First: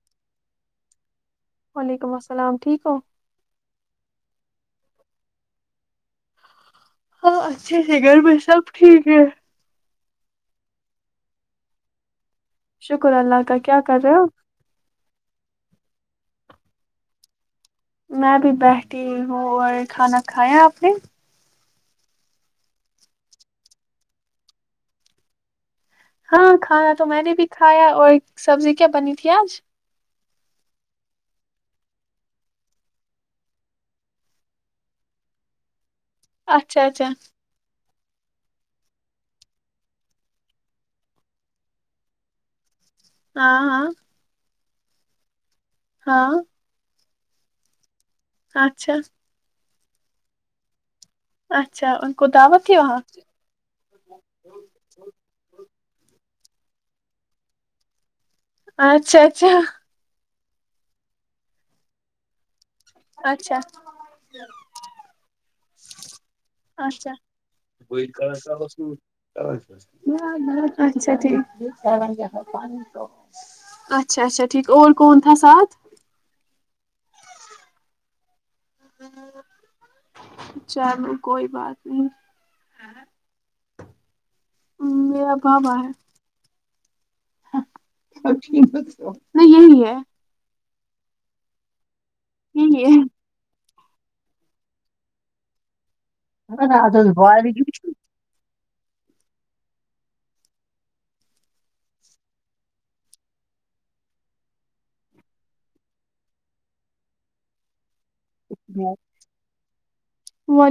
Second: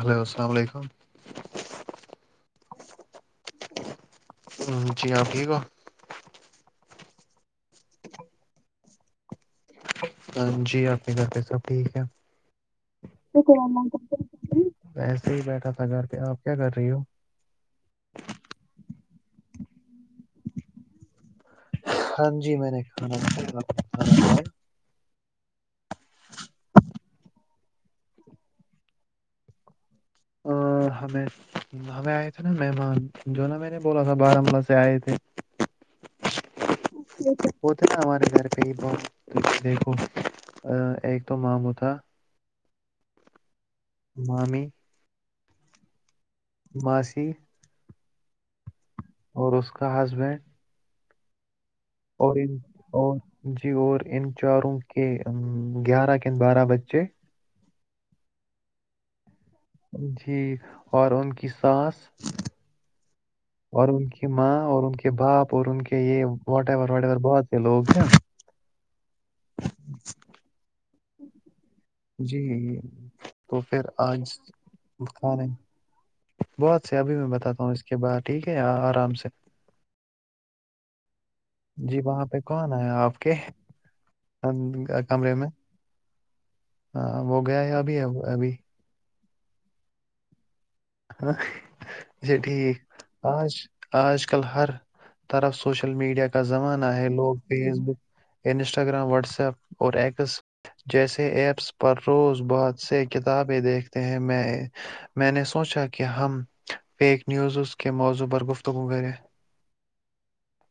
Hello السلام علیکم وعلیکم السلام علیکم ہ جی آپ ٹھیک ہو ہاں اچھے سے گھر پہ سب ٹھیک ہے ہاں جی آنی گاتتے سب ٹھیک ہے شکر اللہ کا کیا کر رہے ہو وسے ہی بیٹھا تھا گھر کے آپ کیا کر رہی ہو میں بھی بیٹھی ہوں اور کھانا کھایا آپ نے ہاں جی میں نے کھانا ہاں کھانا تو میں نے بھی کھایا اور سبزی کیا بنی تھی آج اور ہمیں ہمیں آئے تھے نا مہمان جو نا میں نے بولا تھا بارامولہ سے آئے تھے اچھا اچھا ا ہمارے گھر پہ ہی بہت دیکھو ایک تو مامو تھا ہاں ہاں مامی ہاں ماسی کاٹ اچھاس کا کا ہسبینڈ اچھا کو اور ان دعوت تھی وہاں اور جی اور ان چاروں کے ا گیارہ کن بارہ بچے اچھا اچھا جی اور ان کی سانس اچھا اور ان کی ماں اور ان کے باپ اور ان کے یہ واٹور اچھا واٹور بہت سے لوگ ہیں اچھا ٹھیک جی تو پھر اچھا آج اچھا ٹھیک اول کون تھا کھانے ساتھ بہت سے ابھی میں بتا ہوں اس کے بع ٹھیک یہاں آرام سے چلو کوئی بات جی نہیں وہاں پہ کون آیا آپ کے کمرے میرا میں بابا ہے ہاں وہ گیا ہے ابھی ابھی نہیں یہ لی ہے [unintelligible] ہاں [unintelligible] جھ یہی ہے ٹھیک آج [unintelligible] آج کل ہر طرف سوشل سوشل میڈیا کا زمانہ ہے لوگ فیس بک [unintelligible] انسٹاگرام واٹسپ اور ایکس جیسے ایپس پر روز بہت سے کتابیں دیکھتے ہیں میں میں نے [unintelligible] سوچا کہ ہم فیک نیوزز [unintelligible] کے موضوع پر گفتگو کرے [unintelligible] وہ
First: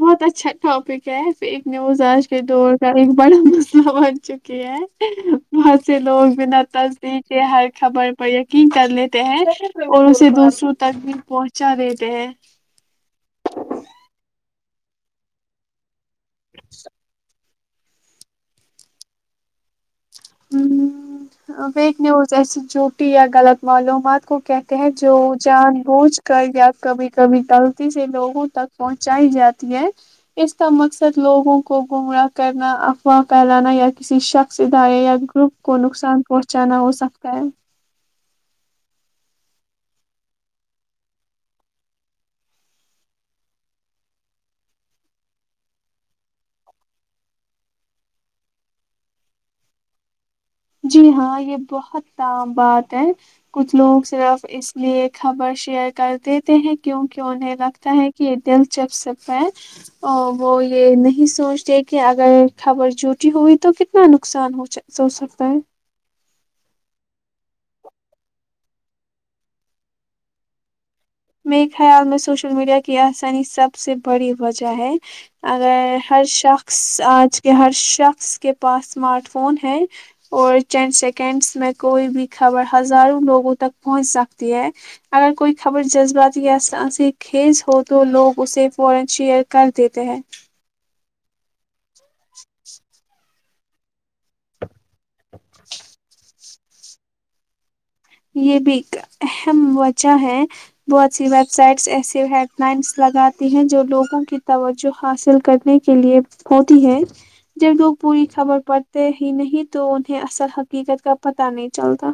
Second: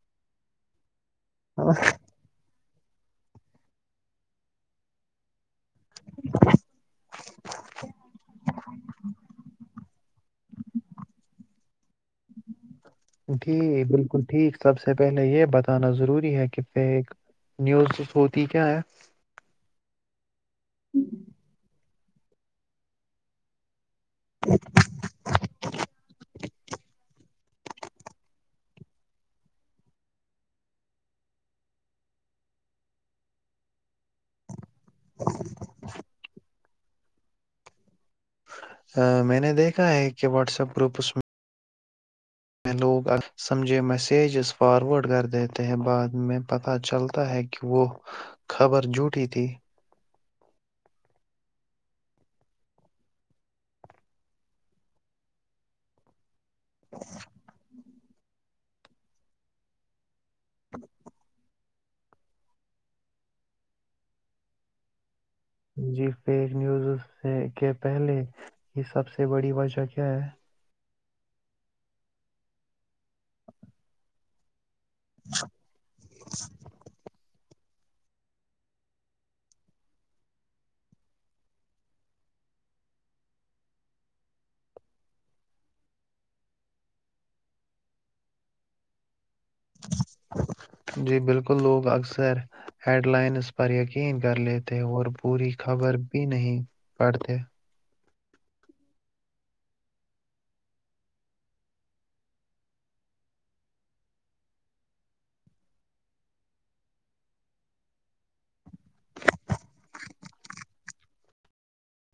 بہت اچھا ٹاپک کیف ایک ہاں، نیوز آج کے دور کا ایک بڑا [unintelligible] بن چکے ہے بہت سے لوگ بنا تصدیق کے ہر خبر پر یقین کر لیتے ہیں اور اسے دوسروں تک بھی پہنچا دیتے ہیں [unintelligible] جی بالکل ٹھیک سب سے پہلے یہ بتانا ضروری [unintelligible] بھی ہے کت ایک [unintelligible] نیوز ہوتی کیا ہے [inaudible] ہ ب [unintelligible] نیوز اسس جھوٹی غلط معلوم [unintelligible] ات کو کہتے ہیں جو جان بوجھ کر یا کبھی کبھی [unintelligible] غلط سے لوگوں تک پہنچائی جاتی ہے اس کا مقصد لوگوں کو گمراہ کرنا افواہ کہلانا یا کسی شخص [unintelligible] سے دھارے یا گروپ کو نقصان پہنچا [unintelligible] چانا وہ ص اف کا [unintelligible] میں نے دیکھا ہے کہ واٹس ایپ گروپ اس میں میں لوگ سمجھے میسجز فارورڈ کر دیتے ہیں بعد میں پتہ چلتا ہے کہ وہ خبر جھوٹی تھی جی ہاں یہ بہت تام بات ہے کچھ لوگ صرف اس لیے خبر شیئر کرتے تے ہیں کیوں کیوں انہیں لگتا ہے [unintelligible] کہ دلچپ سے پ وہ یہ نہیں سوچتے کہ اگر خبر جٹی ہوئی تو کتنا نقصان ہو س جی فیک نیوز سے کے پہلے یہ سب سے بڑی وجہ کیا ہے میرے خیال میں سوشل میڈیا کی آسانی سب سے بڑی وجہ ہے اگر ہر شخص آج کہ ہر شخص کے پاس اسمارٹ فون ہے اور ین سیکنڈس میں کوئی بھی خبر ہزاروں لوگوں تک پہنچ سکتی ہے اگر کوئی خبر ج خیز ہو تو لوگ اسے فوران شیئر کر دیتے ہیں جی بالکل لوگ اکثر ہیڈ لائنز پر یقین کر لیے تھ اور پوری خبر بھی نہیں پڑھتے ہیں یہ بھی ایک اہم وجہ ہے بہت سی ویب سائٹس ایسے ہیڈ لائنس لگاتی ہیں جو لوگوں کی توجہ حاصل کرنے کے لیے ہوتی ہے جب لوگ پوری خبر پڑتے ہی نہیں تو انہیں اصل حقیقت کا پتہ نہیں چلتا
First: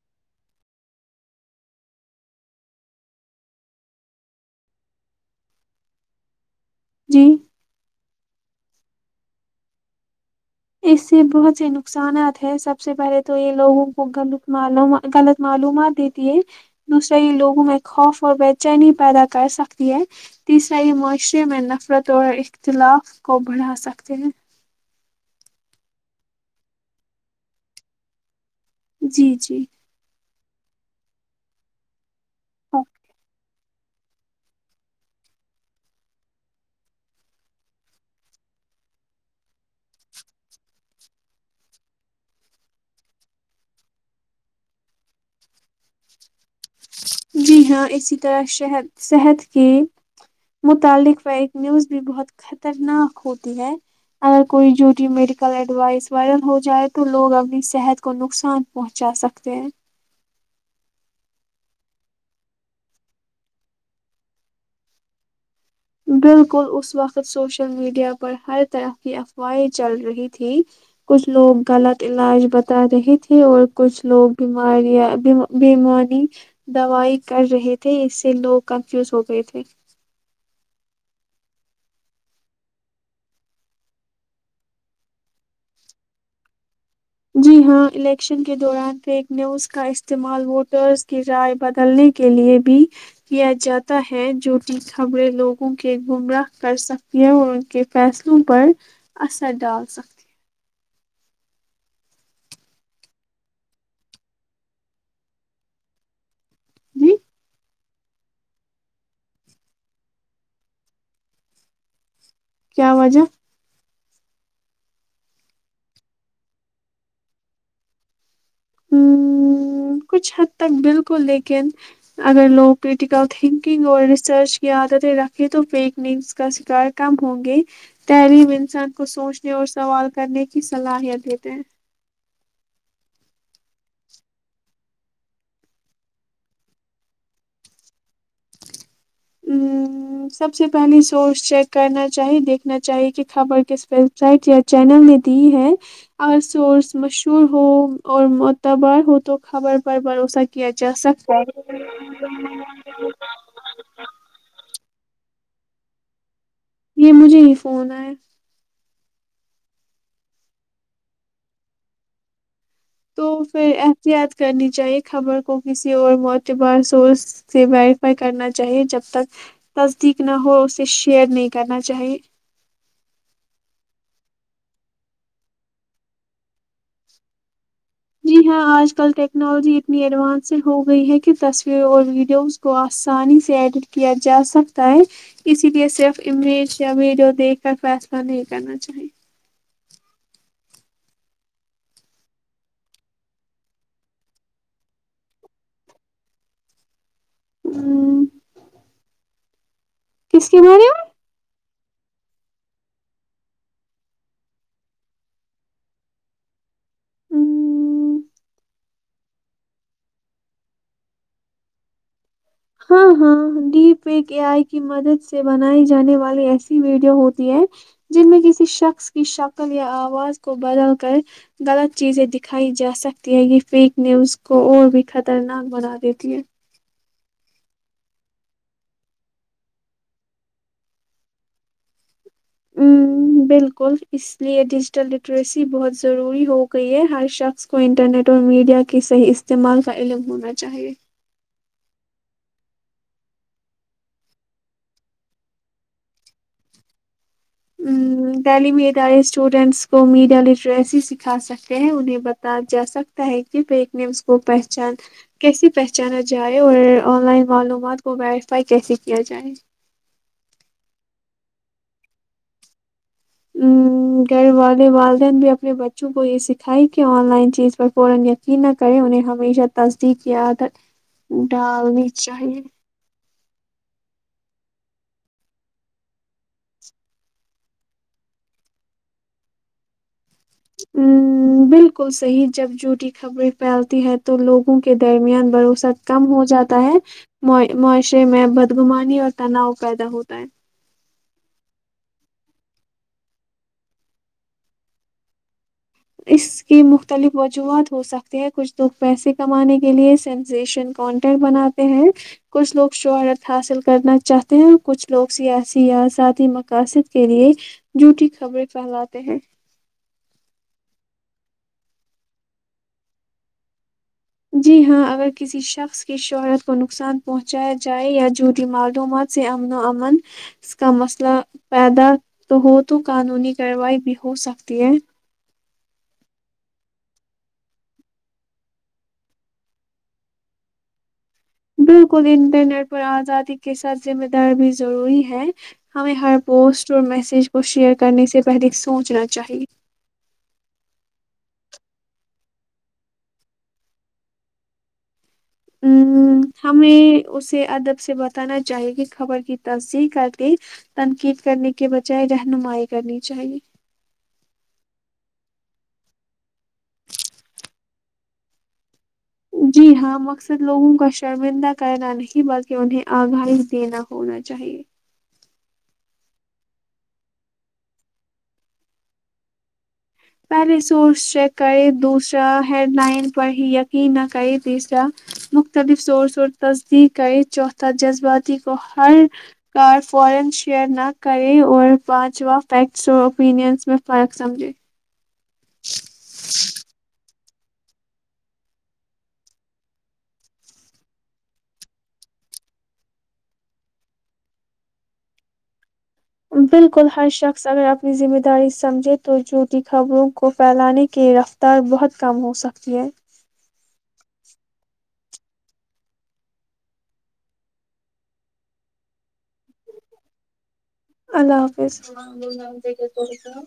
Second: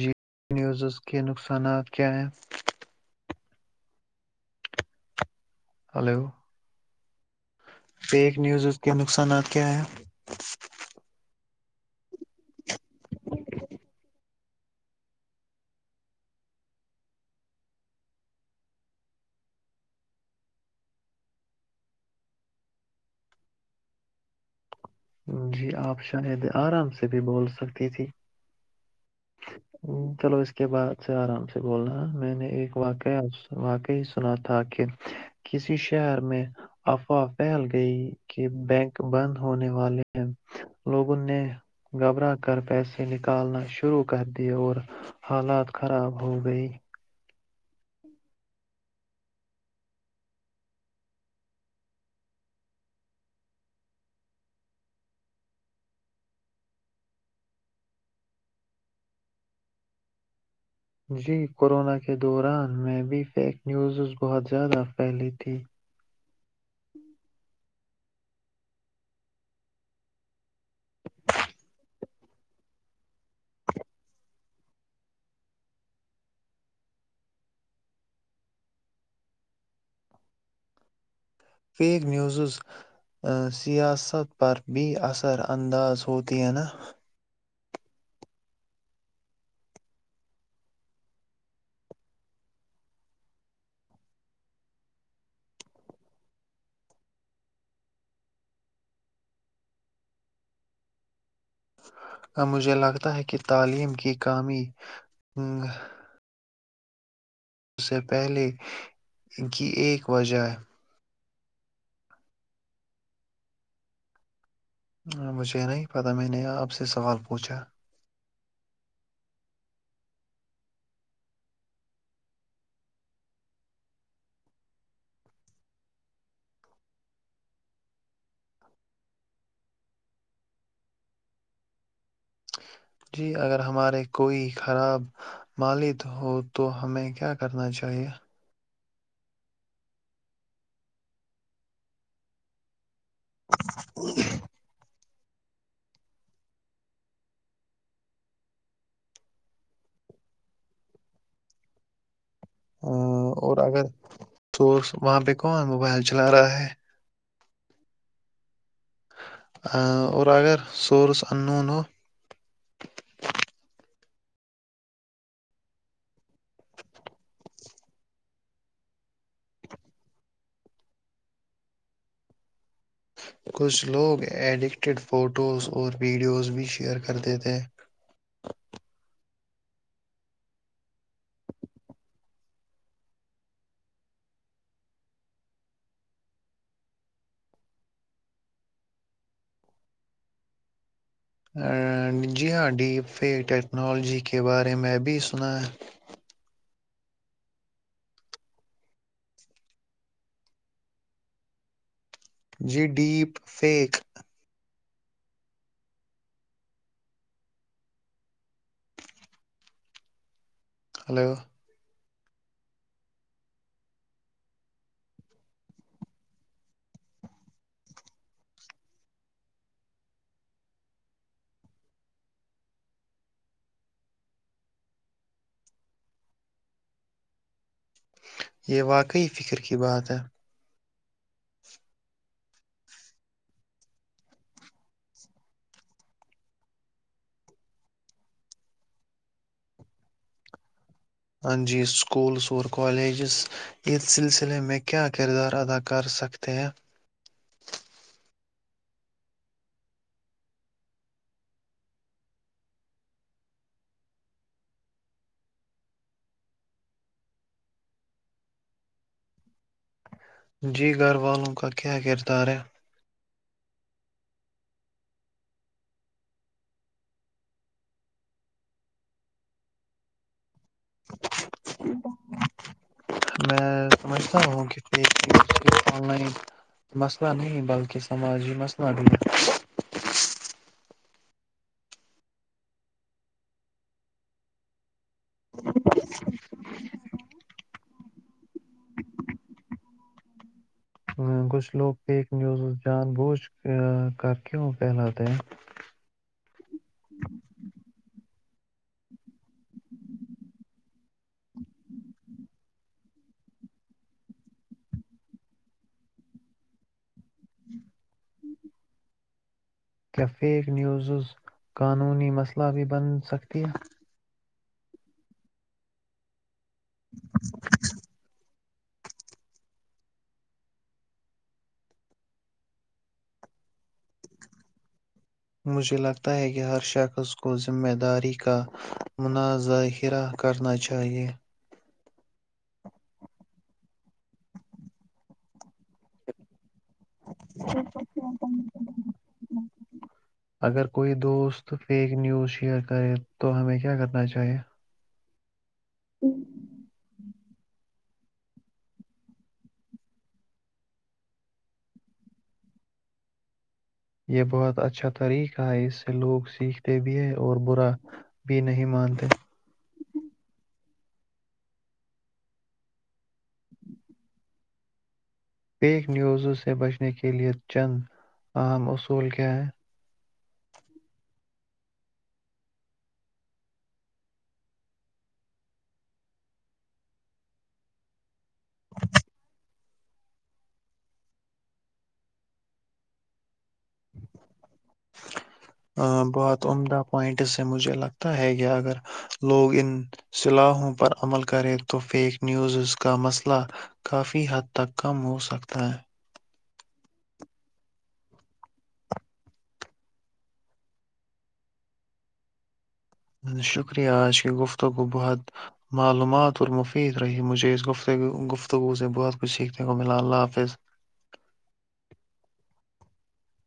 جی نیوزز کے نقصانات کیا ہیں ہلو جی فیک نیوزز کے نقصانات کیا ہیں؟ اس سے بہت سے نقصانات ہیں سب سے پہلے تو یہ لوگوں کولط غلط معلومات دیتی ہے دوسرا یہ لوگوں میں خوف اور بے چینی پیدا کر سکتی ہے تیسرا یہ معاشرے میں نفرت اور اختلاف کو بڑھا سکتے ہیں جی آپ شاہید آرام سے بھی بول سکتی تھی جی جی ہوں، چلو اس کے بعد سے آرام سے بولنا میں نے ایک واقع آپ سے واقعی سنا تھا کہ کسی شہر میں افواہ پھیل گئی کہ بینک بند ہونے والے لوگوں نے گھبرا کر پیسے نکالنا شروع شروع کر دی اور حالات خراب ہو گئی جی ہاں اسی طرح شد صحت کے متعلق ف ایک نیوز بھی بہت خطرناک ہوتی ہے اگر کوئی جوٹی میڈیکل ایڈوائس وائرل ہو جائے تو لوگ اپنی صحت کو نقصان پہنچا سکتے ہیں جی کورونا کے دوران میں بھی فیک نیوزز بہت زیادہ پھیلی تھی بالکل اس وقت سوشل میڈیا پر ہر طرح کی افواہیں چل رہی تھی کچھ لوگ غلط علاج بتا رہے تھے اور کچھ لوگ بیماریاں بیےمانی دوائی کر رہے تھے اس سے لوگ کنفیوز ہو گئے تھے فیک نیوزز سیاست پر بھی اثرانداز ہوتی ہیں نا جی ہاں الیکشن کے دوران فیک نیوز کا استعمال ووٹرز کی رائے بدلنے کے لیے بھی کیا جاتا ہے جو کہ خبریں لوگوں کے گمراہ کر سکتی ہیں اور ان کے فیصلوں پر اثر ڈال سکتی ہیں امجھے لگتا ہے کہ تعلیم کی کامی جی اس سے پہلے کی ایک وجہ کیا وجہ مجھے نہیں پتا میں نے آپ سے سوال پوچھا کچھ حد تک بالکل لیکن اگر لوگ کریٹیکل تھنکنگ اور ریسرچ کی عادتیں رکھیں تو فیک نیوگز کا شکار کم ہوں گی تحلیم انسان کو سوچنے اور سوال کرنے کی صلاحیت دیتے ہیں جی اگر ہمارے کوئی خراب مالد ہو تو ہمیں کیا کرنا چاہیئے ہ سب سے پہلے سورس چیک کرنا چاہی دیکھنا چاہیے کہ خبر کس ویب سائٹ یا چینل نے دی ہے اگر سورس مشہور ہو اور معتبار ہو تو خبر پر بھروسہ کیا جا سکتا ہے اور اگر اور وہاں پہ کون موبائل چلا رہا ہے یہ مجھے یہ فون آئے اور اگر سورس اننون ہو تو پھر احتیاط کرنی چاہے خبر کو کسی اور معتبر سورس سے ویریفائی کرنا چاہے جب تک تصدیق نہ ہو اسے شیئر نہیں کرنا چاہیے کچھ لوگ ایڈکٹڈ فوٹوز اور ویڈیوز بھی شیئر کرتے تھے جی ہاں آج کل ٹیکنالوجی اتنی ایڈوانس سے ہو گئی ہے کہ تصویروں اور ویڈیوز کو آسانی سے ایڈٹ کیا جاسکتا ہے اسی لئے صرف امیج یا ویڈیو دیکھ کر فیصلہ نہیں کرنا چاہیں جی ہاں ڈیپے ٹیکنالوجی کے بارے میںبھی سنا ہے کس کنارے میں جی ڈیپ فیک میں ہمم، ہلو ہاں ہاں ڈی پیک اے آئی کی مدد سے بنائی جانے والی ایسی ویڈیو ہوتی ہے جن میں کسی شخص کی شکل یا آواز کو بدل کر غلط چیزیں دکھائی جا سکتی ہے یہ فیک نیوز کو اور بھی خطرناک بنا دیتی ہے یہ واقعی فکر کی بات ہے بالکل اس لیے ڈیجیٹل لٹریسی بہت ضروری ہو گئی ہے ہر شخص کو انٹرنیٹ اور میڈیا کے صحیح استعمال کا علم ہونا چاہیے جی، اسکولز اور کالجز اس سلسلے میں کیا کردار ادا کر سکتے ہیں تعلیمی ادارے اسٹوڈنٹس کو میڈیا لٹریسی سکھا سکتے ہیں انہیں بتا جا سکتا ہے کہ فیک نمس کو پہچان کیسے پہچانا جائے اور آن لائن معلومات کو ویریفائی کیسے کیا جائے جی گھر والوں کا کیا کردار ہے گھر والے والدین بھی اپنے بچوں کو یہ سکھائی کہ ان لائن چیز پر فورا یقین نہ کریں انہیں ہمیشہ تصدیق یاد ڈالنی چاہیے [inaudible] میں سمجھتا ہوں کہ لائن مسئلہ نہیں بلکہ سماجی مسئلہ بھی ہے بالکل صحیح جب جوٹی خبریں پھیلتی ہے تو لوگوں کے درمیان بھروسہ کم ہو جاتا ہے معاشرے میں بدگمانی اور تناؤ پیدا ہوتا ہے [inaudible] کچھ لوگ فیک نیوز جان بوجھ کر کیوں کہلاتے ہیں اس کی مختلف وجوہات ہو سکتی ہے کچھ لگ پیسے کمانے کے لیے سنسیشن کانٹینٹ بناتے ہیں کچھ لوگ شہرت حاصل کرنا چاہتے ہیں اور کچھ لوگ سیاسی یا ذاتی مقاصد کے لیے جھوٹی خبریں پھیلاتے ہیں کیا فیک نیوزز قانونی مسئلہ بھی بن سکتی ہیں؟ جی ہاں اگر کسی شخص کی شہرت کو نقصان پہنچایا جائے یا جھٹی معلومات سے امن و امن کا مسئلہ پیدا تو ہو تو قانونی کارروائی بھی ہو سکتی ہے مجھے لگتا ہے کہ ہر شخص کو ذمہ داری کا منظاہرہ کرنا چاہیئے بالکل انٹرنیٹ پر آزادی کے ساتھ ذمہ دار بھی ضروری ہے ہمیں ہر پوسٹ اور میسج کو شیئر کرنے سے پہلے سوچنا چاہیے اگر کوئی دوست فیک نیوز شیئر کرے تو ہمیں کیا کرنا چاہیے ہمامیں اسے ادب سے بتانا چاہیے کہ خبر کی تصسییح کر کے تنقید کرنے کے بجائے رہنمائی کرنی چاہیے یہ بہت اچھا طریقہ ہے اس سے لوگ سیکھتے بھی ہے اور برا بھی نہیں مانتے [inaudible] جی ہاں مقصد لوگوں کا شرمندہ کرنا نہیں بلکہ انہیں آگاہی دینا ہونا چاہیے پیک نیوزوں سے بچنے کے لیئے چند اہم اصول کیا ہیں [inaudible] [inaudible] بہت عمدہ پوائنٹ سے مجھے لگتا ہے کہ اگر لوگ ان صلاحوں پر عمل کریں تو فیک نیوزز کا مسئلہ کافی حد تک کم ہوسکتا ہے بالکل ہر شخص اگر اپنی ذمہ داری سمجھے تو جھوٹی خبروں کو پھیلانے کی رفتار بہت کم ہو سکتی ہے شکریہ آج کی گفتگو بہت معلومات اور مفید رہی مجھے اس گفتگو گفتگو سے بہت کچھ سیکھنے کو ملا اللہ حافظ اللہ حافظ [inaudible] سوں